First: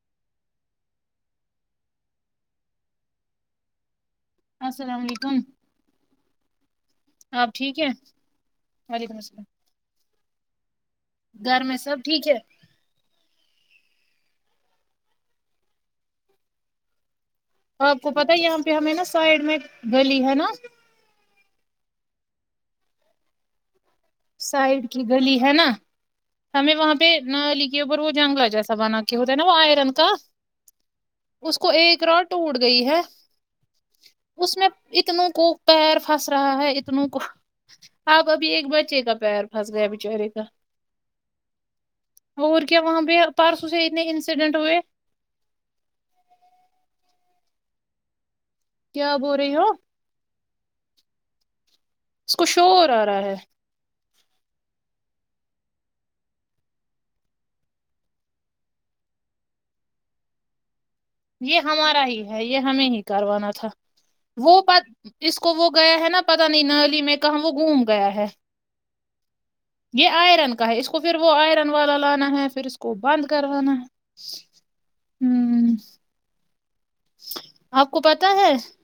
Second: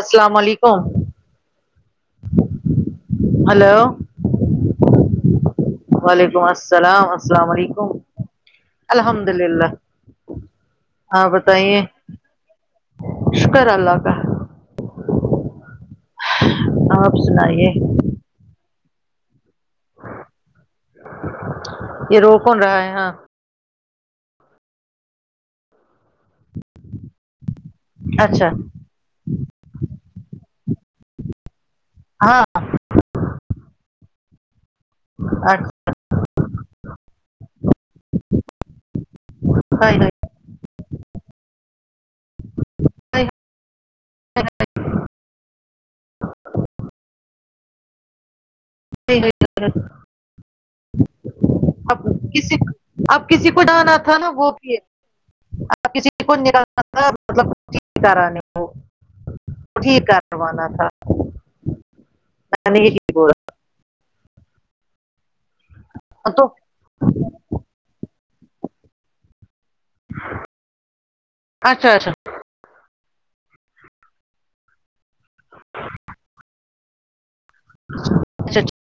السلام علیکم ہلو السلام علیکم وعلیکم الس سلام آپ السلام ٹھیک ہے علیکم وعلیکم الحمد السلام للہ آپ گھر میں بتائیے سب ٹھیک ہے شکر اللہ کا آپ سنائیے آپ کو پتا ہے یہاں پہ ہمیں نا سائڈ میں گلی ہے نا یہ رو کون رہا ہے ہاں سائڈ کی گلی ہے نا ہمیں وہاں پہ نالی کے اوپر وہ جانگلہ اچھا جیسا بنا کہ ہوتا ہے نا وہ آئرن کا اس کو ایک رؤڈ ہاں ٹوٹ گئی ہے اس میں اتنوں کو اچھا۔ پیر پھنس رہا ہے اتنوں کو اب ابھی ایک ب چی کا پیر پھس گیا ہائے بچ ہائے اری کا اور کیا وہاں پہ ہائے پرسوں سے اتنے انسیڈنٹ ہوئے کیا بول رہی ہو ہائے۔ اب اس کسی کو شور آ رہا اب ہے کسی کو ڈانا تھا نا وہ بھی ہے اب کسی [unintelligible] کو مطلب ٹھیک کرانے کو ٹھیک کروانا تھا یہ ہمارا ہی ہے یہ میں نے ہمیں ہی بولا کروانا تھا وہ بات اس کو وہ گیا ہے نا تو پتہ نہیں نالی میں کہاں وہ گم گیا ہے یہ آئرن کا ہے اس کو پھر وہ آئرن اچھا والا اچھا لانا ہے پھر اس کو کو بند کروانا ہے ہ آپ کو پتا ہے اچھا ٹھیک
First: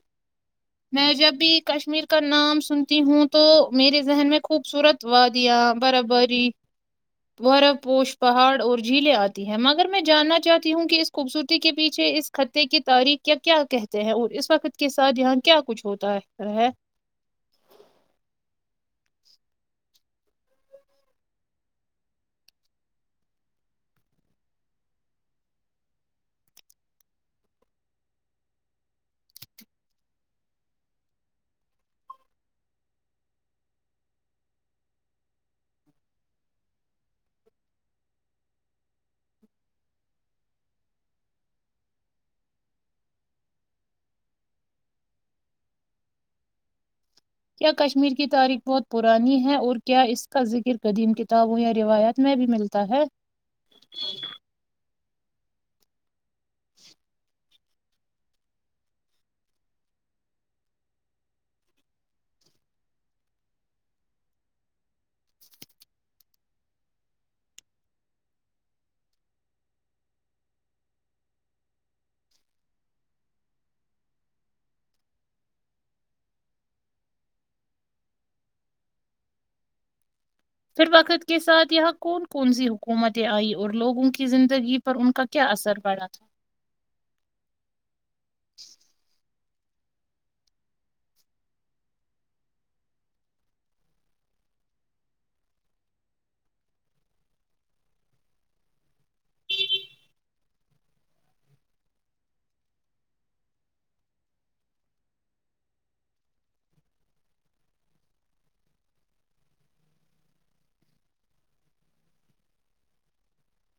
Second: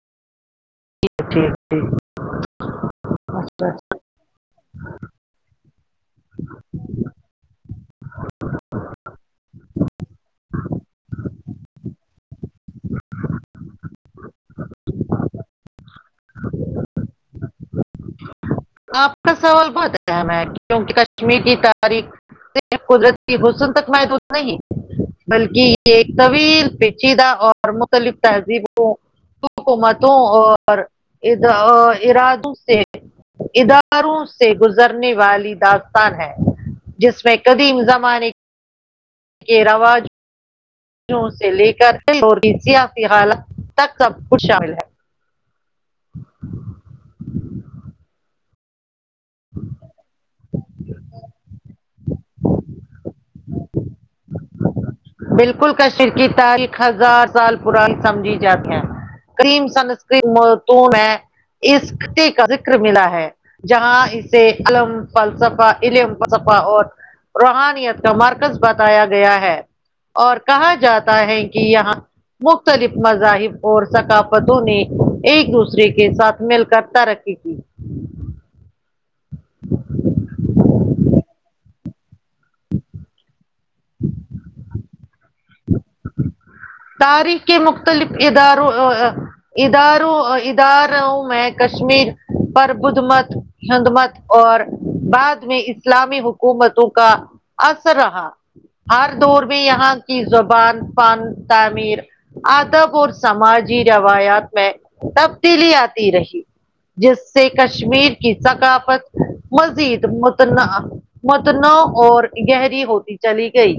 میں جب بھی ٹھیک کشمیر کا نام سنتی ہوں تو اچھا میرے ذہن میں خوبصورت وادیاں برف باری برف پوش پہاڑ اور جھیلیں آتی ہیں مگ ر میں جاننا چاہتی ہوں کہ اس خوبصورتی کے پیچھے اس خطے کی تاریخ کیا کیا کہ تے ہیں اور اس وقت کے ساتھ یہاں کیا کچھ ہوتا رہتا ہے آپ کا سوال بہت اچھا مہک کیوںکہ کشمیر کی تاریخ صرف قدرت کی حسن تک محدود نہیں بلکہ یہ ایک طویل پیچیدہ اور مختلف تہذیبوں حکومتوں اور اد ارادوں سے اداروں سے گزرنے والی داستان ہے جس میں قدیم زمانے کے رواج سے لے کر اور سیاسی حالت تک سب کچھ شامل ہے کیا کشمیر کی تاریخ بہت پرانی ہے اور کیا اس کا ذکر قدیم کتابوں یا روایات میں بھی ملتا ہے بالکل کشیر کی تاریخ ہزار سال پرانی سمجھی جات ہے کریم سن اسکم متون ہے اسک کا ذکر ملا ہے جہاں اسے الم فلسفا علم فسفا اور روحانیت کا مرکز بتایا گیا ہے اور کہا جاتا ہے کہ یہاں مختلف مذاہب اور ثقافتوں نے ایک دوسرے کے ساتھ مل کر ترقی کی پھر وقت کے ساتھ یہاں کون کون سی حکومتیں آئی اور لوگوں کی زندگی پر ان کا کیا اثر پڑا تھا تاریخ کے مختلف اداروں اداروں ادار ہوں میں کشمیر پر بدھ مت ہند مت اور بعد میں اسلامی حکومتوں کا اثر رہا ہر دور میں یہاں کی زبان فن تعمیر ادب اور سماجی روایات میں تبدیلی آتی رہی جس سے کشمیر کی ثقافت مزید متناع متنا اور گہری ہوتی چلی گئی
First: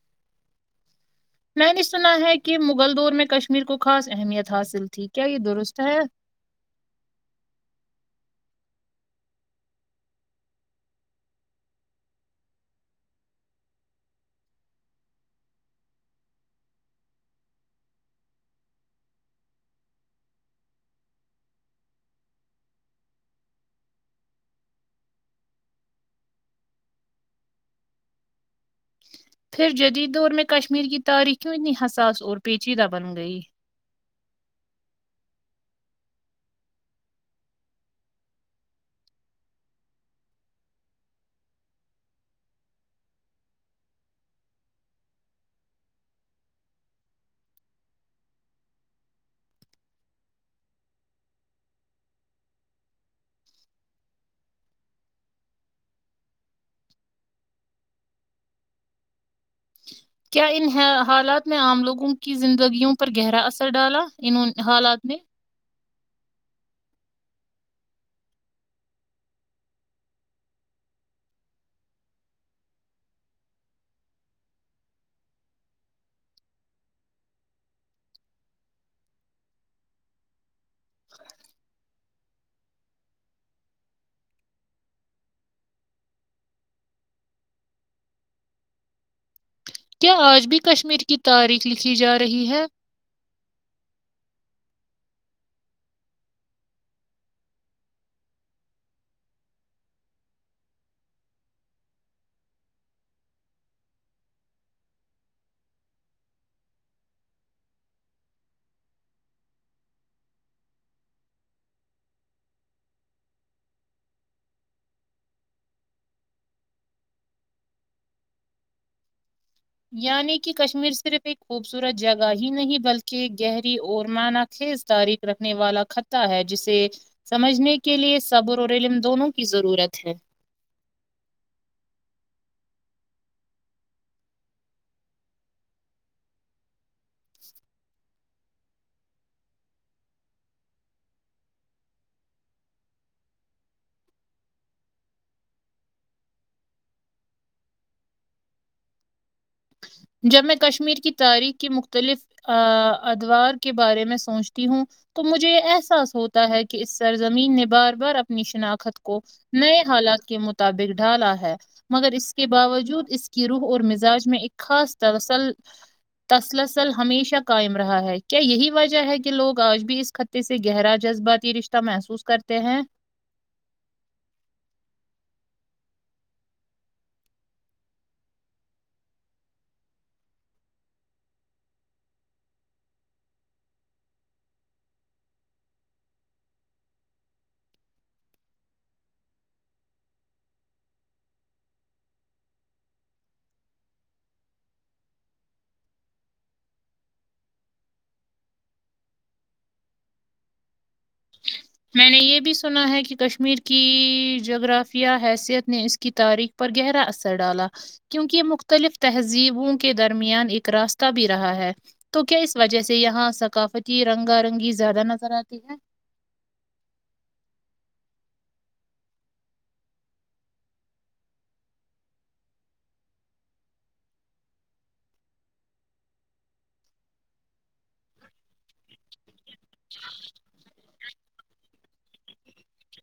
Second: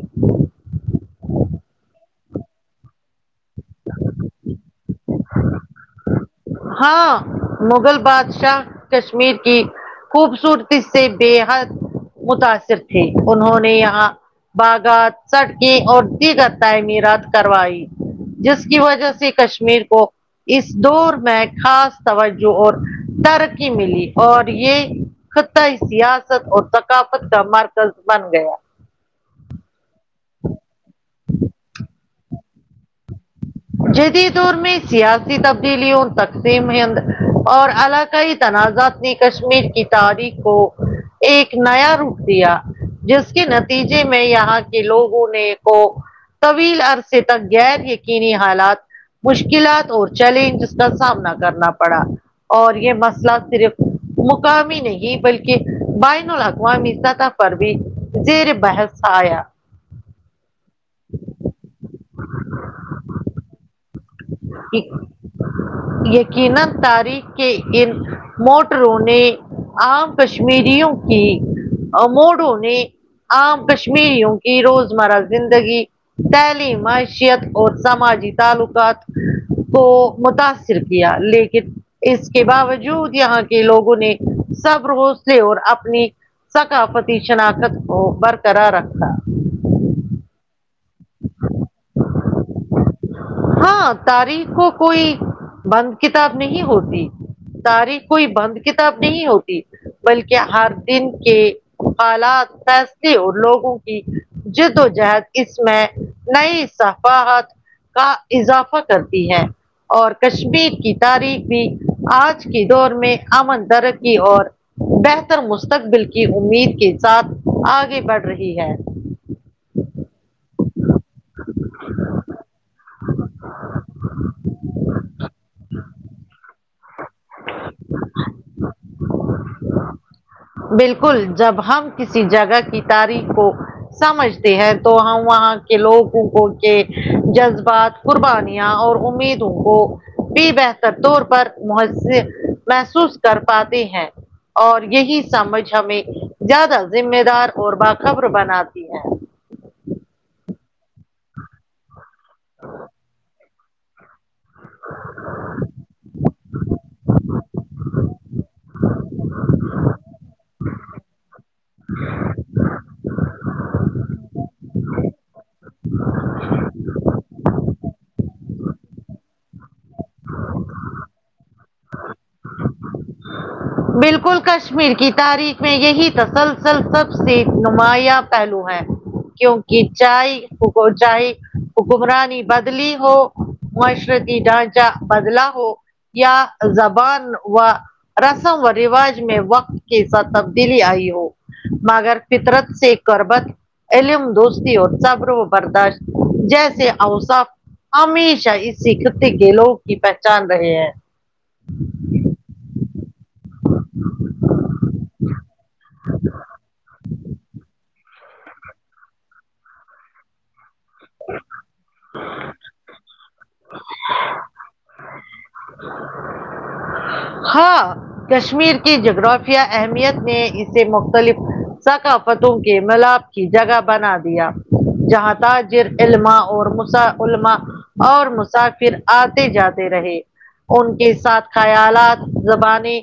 میں نے سنا ہے کہ مغل دور میں کشمیر کو خاص اہمیت حاصل تھی کیا یہ درست ہے ہاں مغل بادشاہ کشمیر کی خوبصورتی سے بےحد متاثر تھے انہوں نے یہاں باغات سٹکی اور دیگر تعمیرات کروائی جس کی وجہ سے کشمیر کو اس دور میں خاص توجہ اور ترقی ملی اور یہ خطائی سیاست اور ثقافت کا مرکز بن گیا پھر جدید دور میں کشمیر کی تاریخ کیوں اتنی حساس اور پیچیدہ بن گئی جدید دور میں سیاسی تبدیلیوں تقسیم ہند اور علاقائی تنازعات نے کشمیر کی تاریخ کو ایک نیا روپ دیا جس کے نتیجے میں یہاں کے لوگوں نے کو طویل عرصے تک غیر یقینی حالات مشکلات اور چیلنجز کا سامنا کرنا پڑا اور یہ مسئلہ صرف مقامی نہیں بلکہ بین الاقوامی سطح پر بھی زیر بحث آیا کیا ان حالات میں عام لوگوں کی زندگیوں پر گہرا اثر ڈالا ان ایک حالات نے یقینن تاریخ کے ان موٹروں نے عام کشمیریوں کی موڈوں نے عام کشمیریوں کی روزمرہ زندگی تعلیم معیشت اور سماجی تعلقات کو متاثر کیا لیکن اس کے باوجود یہاں کے لوگوں نے سب روس سے اور اپنی ثقافتی شناخت کو برقرار رکھا کیا آج بھی کشمیر کی تاریخ لکھی جا رہی ہے ہاں تاریخ کو کوئی بند کتاب نہیں ہوتی تاریخ کوئی بند کتاب نہیں ہوتی بلکہ ہر دن کے حالات فیصلے اور لوگوں کی جدوجہد اس میں نئی صفاحت کا اضافہ کرتی ہے اور کشمیر کی تاریخ بھی آج کے دور میں امن ترقی اور بہتر مستقبل کی امید کے ساتھ آگے بڑھ رہی ہے یعنی کہ کشمیر صرف ایک خوبصورت جگہ ہی نہیں بل کہ گہری اور معان خیز تاریخ رکھنے والا خطہ ہے جسے سمجھنے کے لیے صبر اور علم دونوں کی ضرورت ہے بالکل جب ہم کسی جگہ کی تاریخ کو سمجھتے ہیں تو ہم وہاں کے لوگ کو کے جذبات قربانیاں اور امیدوں کو بھی بہتر طور پر محض محسوس کر پاتی ہیں اور یہی سمجھ ہمیں زیادہ ذمہ دار اور باخبر بناتی ہے جب میں کشمیر کی تاریخ کے مختلف ادوار کے بارے میں سوچ تی ہوں تو مجھے یہ احساس ہوتا ہے کہ اس سرزمین نے بار بار اپنی شناخت کو نئے حالات کے مطابق ڈھالا ہے مگر اس کے باوجود اس کی روح اور مزاج میں ایک خاصل تواصل تسلسل ہمیشہ قائم رہا ہے کیا یہی وجہ ہے کہ لوگ آج بھی اس خطے سے گہرا جذباتی رشتہ محسوس کرتے ہیں بالکل کشمیر کی تاریخ میں یہی تسلسل سب سے نمایاں پہلو ہے کیونکہ چائے پک [unintelligible] چائے حکمرانی بدلی ہو معاشرتی ڈھانچہ بدلا ہو یا زبان و و رواج میں وقت کے ساتھ تبدیلی آئی ہو مگرر فترت سے کربت علم دوستی اور صبر و برداشت جیسے اوصاف ہمیشہ اسی خطے کے لوگ کی پہچان رہے ہیں میں نے یہ بھی سنا ہے کہ کشمیر کی جغرافیہ حیثیت نے اس کی تاریخ پر گہرا اثر ڈالا کیونکہ یہ مختلف تہذیبوں کے درمیان ایک راستہ بھی رہا ہے تو کیا اس وجہ سے یہاں ثقافتی رنگا رنگی زیادہ نظر آتی ہے ہاں کشمیر کی جغرافیہ اہمیت نے اسے مختلف ثقافتوں کے ملاپ کی جگہ بنا دیا جہاں تاج جر علما اور مسا علما اور مسافر آتے جاتے رہے ان کے ساتھ خیالات زبانیں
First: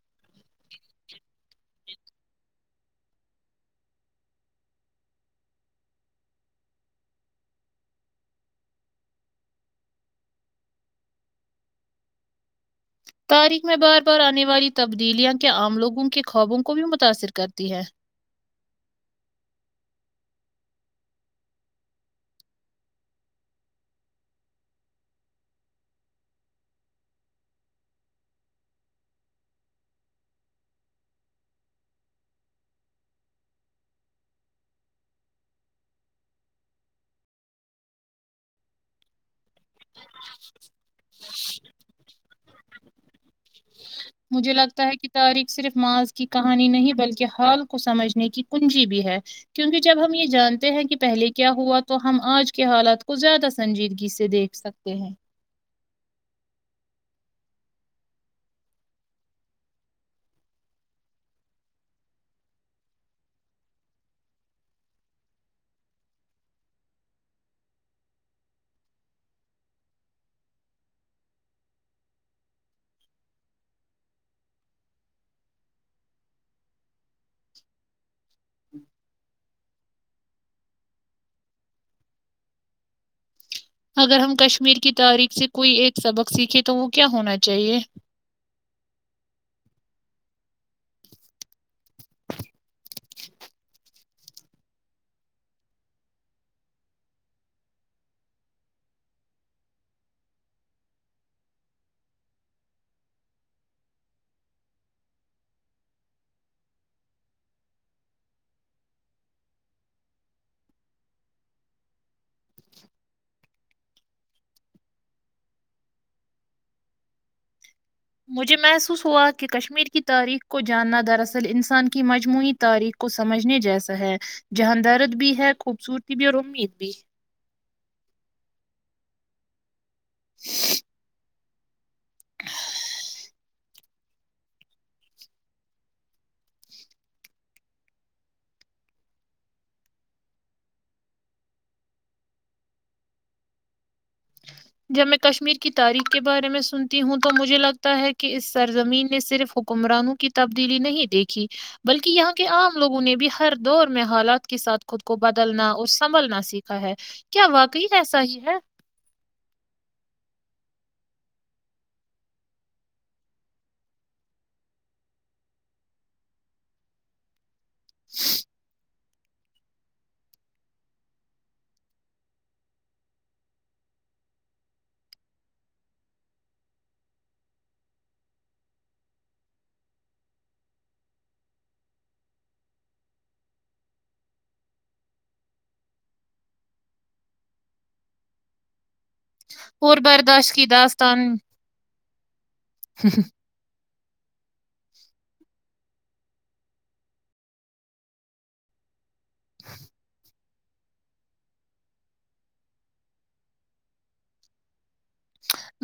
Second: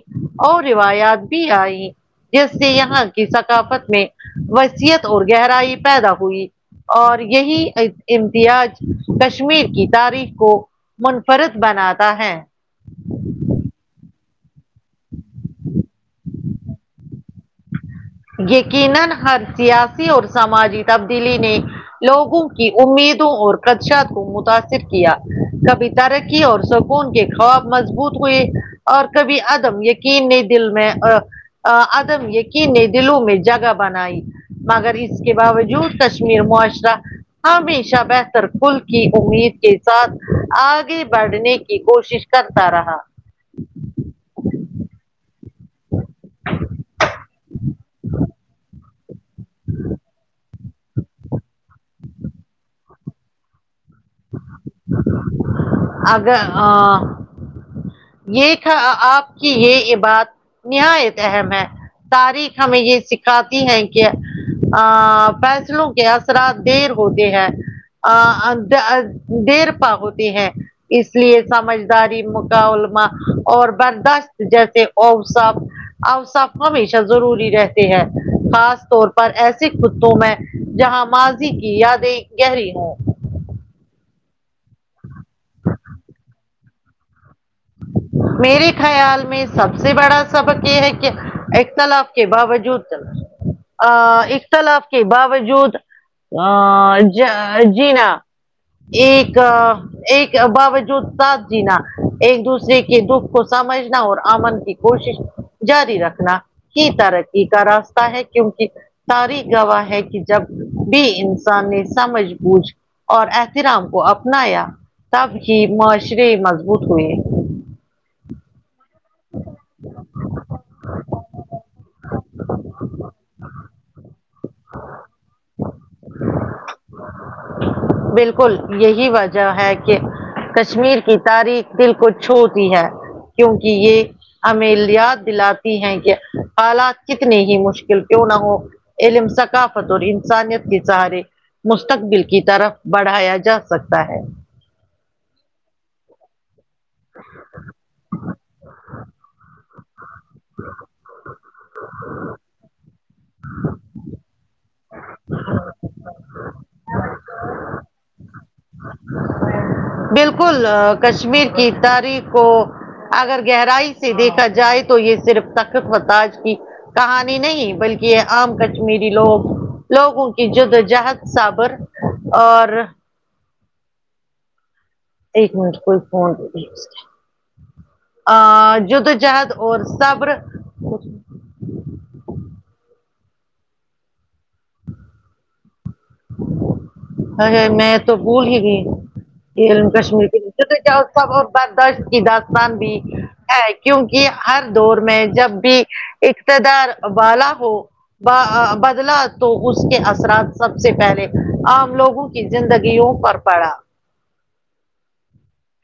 اور روایات بھی آئی جس سے یہاں کی ثقافت میں وصیت اور گہرائی پیدا ہوئی اور یہی امتیاز کشمیر کی تاریخ کو منفرد بناتا ہے تاریخ میں بار بار آنے والی تبدیلیاں کیا عام لوگوں کے خوابوں کو بھی متاثر کرتی ہے یقینا ہر سیاسی اور سماجی تبدیلی نے لوگوں کی امیدوں اور خدشات کو متاثر کیا کبھی ترق ی اور سکون کے خواب مضبوط ہوئے اور کبھی عدم یقین نہیں دل میں ا ا عدم یقین نے دلوں میں جگہ بنائی مگر اس کے باوجود کشمیر معاشرہ ہمیشہ بہتر کل کی امید کے ساتھ آگے بڑھنے کی کوشش کرتا رہا مجھے لگتا ہے کہ تاریخ صرف ماضی کی کہانی نہیں بلکہ حال کو سمجھنے کی کنجی بھی ہے کیونکہ جب ہم یہ جانتے ہیں کہ پہلے کیا ہوا تو ہم آج کے حالات کو زیادہ سنجیدگی سے د دیکھ سکتے ہیں اگر آ یہ تھا ا آپ کی یہ یہ بات نہایت اہم ہے تاریخ ہمیں یہ سکھاتی ہیں کہ ا فیصلوں کے اثرات دیر ہوتی ہے ا دیر پہ ہوتی ہے اس لیے سمجھداری مکمہ اور برداشت جیسے اوصاف اوصاف ہمیشہ ضروری رہتے ہیں خاص طور پر ایسے خطوں میں جہاں ماضی کی یادیں گہری ہوں اگر ہم کشمیر کی تاریخ سے کوئی ایک سبق سیکھیں تو وہ کیا ہونا چاہیے میرے خیال میں سب سے بڑا سبق یہ ہے کہ اخ تلاف کے باوجود ا اختلاف کے باوجود ا ج جینا ایک ایک باوجود ساتھ جینا ایک دوسرے کے دکھ کو سمجھنا اور امن کی کوشش جاری رکھنا ہی ترقی کا راستہ ہے کیونکہ تاریخ گواہ ہے کہ جب بھی انسان نے سمجھ بوجھ اور احترام کو اپنایا تب ہی معاشرے مضبوط ہوئے مجھے محسوس ہوا کہ کشمیر کی تاریخ کو جاننا دراصل انسان کی مجموعی تاریخ کو سمجھنے جیسا ہے جہاں درد بھی ہے خوبصورتی بھی اور امید بھی بالکل یہی وجہ ہے کہ کشمیر کی تاریخ دل کو چھوتی ہے کیونکہ یہ ہمیں یاد دلاتی ہیں کہ حالات کتنی ہی مشکل کیوں نہ ہو علم ثقافت اور انسانیت کے سہارے مستقبل کی طرف بڑھایا جا سکتا ہے جب میں کشمیر کی تاریخ کے بارے میں س نتی ہوں تو مجھے لگتا ہے کہ اس سرزمین نے صرف حکمرانوں کی تبدیلی نہیں دیکھی بلکہ یہاں کے عام لوگوں نے بھی ہر دور میں حالات کے ساتھ خود کو بدلنا اور سنبھلنا سیکھا ہے کیا واقعی یہ سچ ہے بالکل کشمیر کی تاریخ کو اگر گہرائی سے دیکھا جائے تو یہ صرف تخت فتاج کی کہانی نہیں بلکہ یہ عام کشمیری لوگ لوگوں کی جدوجہد صبر اور ایک منٹ کوئی فون کیا اس نے ا جدو جہد اور صبر ہے ہے میں تو بھول ہی گی اور کشمیر کے برداشت کی داستان [unintelligible] کی داستان بھی ہے کیونکہ ہر دور میں جب بھی اقتدار والا ہو با آ بدلا تو اس کے اثرات سب سے پہلے عام لوگوں کی زندگیوں پر پڑا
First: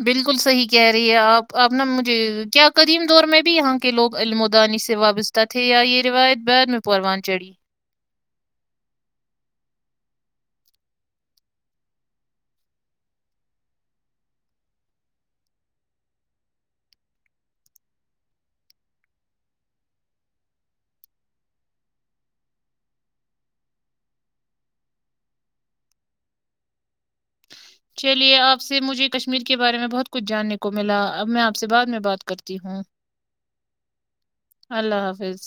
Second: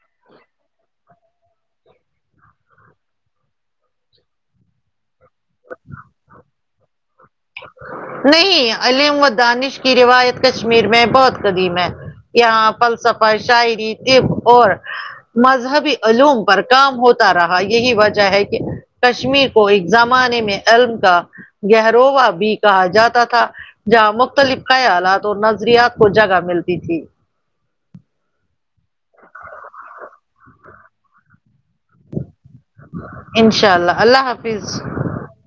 بالکل صحیح کہہ رہی ہے آپ آپ نا مجھے کیا قدیم دور میں بھی یہاں کے لوگ علمودانی سے وابستہ تھے یا یہ روایت بعد میں پروان چڑھی نہیں علیم و دانش کی روایت کشمیر میں بہت قدیم ہے یہاں فلسفہ شاعری طب اور مذہبی علوم پر کام ہوتا رہا یہی وجہ ہے کہ کشمیر کو ایک زمانے میں علم کا گہوارا بھی کہا جاتا تھا جہاں مختلف خیالات اور نظریات کو جگہ ملتی تھی چلیے آپ سے مجھے کشمیر کے بارے میں بہت کچھ جاننے کو ملا اب میں آپ سے بعد میں بات کرتی ہوں انشاء اللہ اللہ حاف اللہ حافظ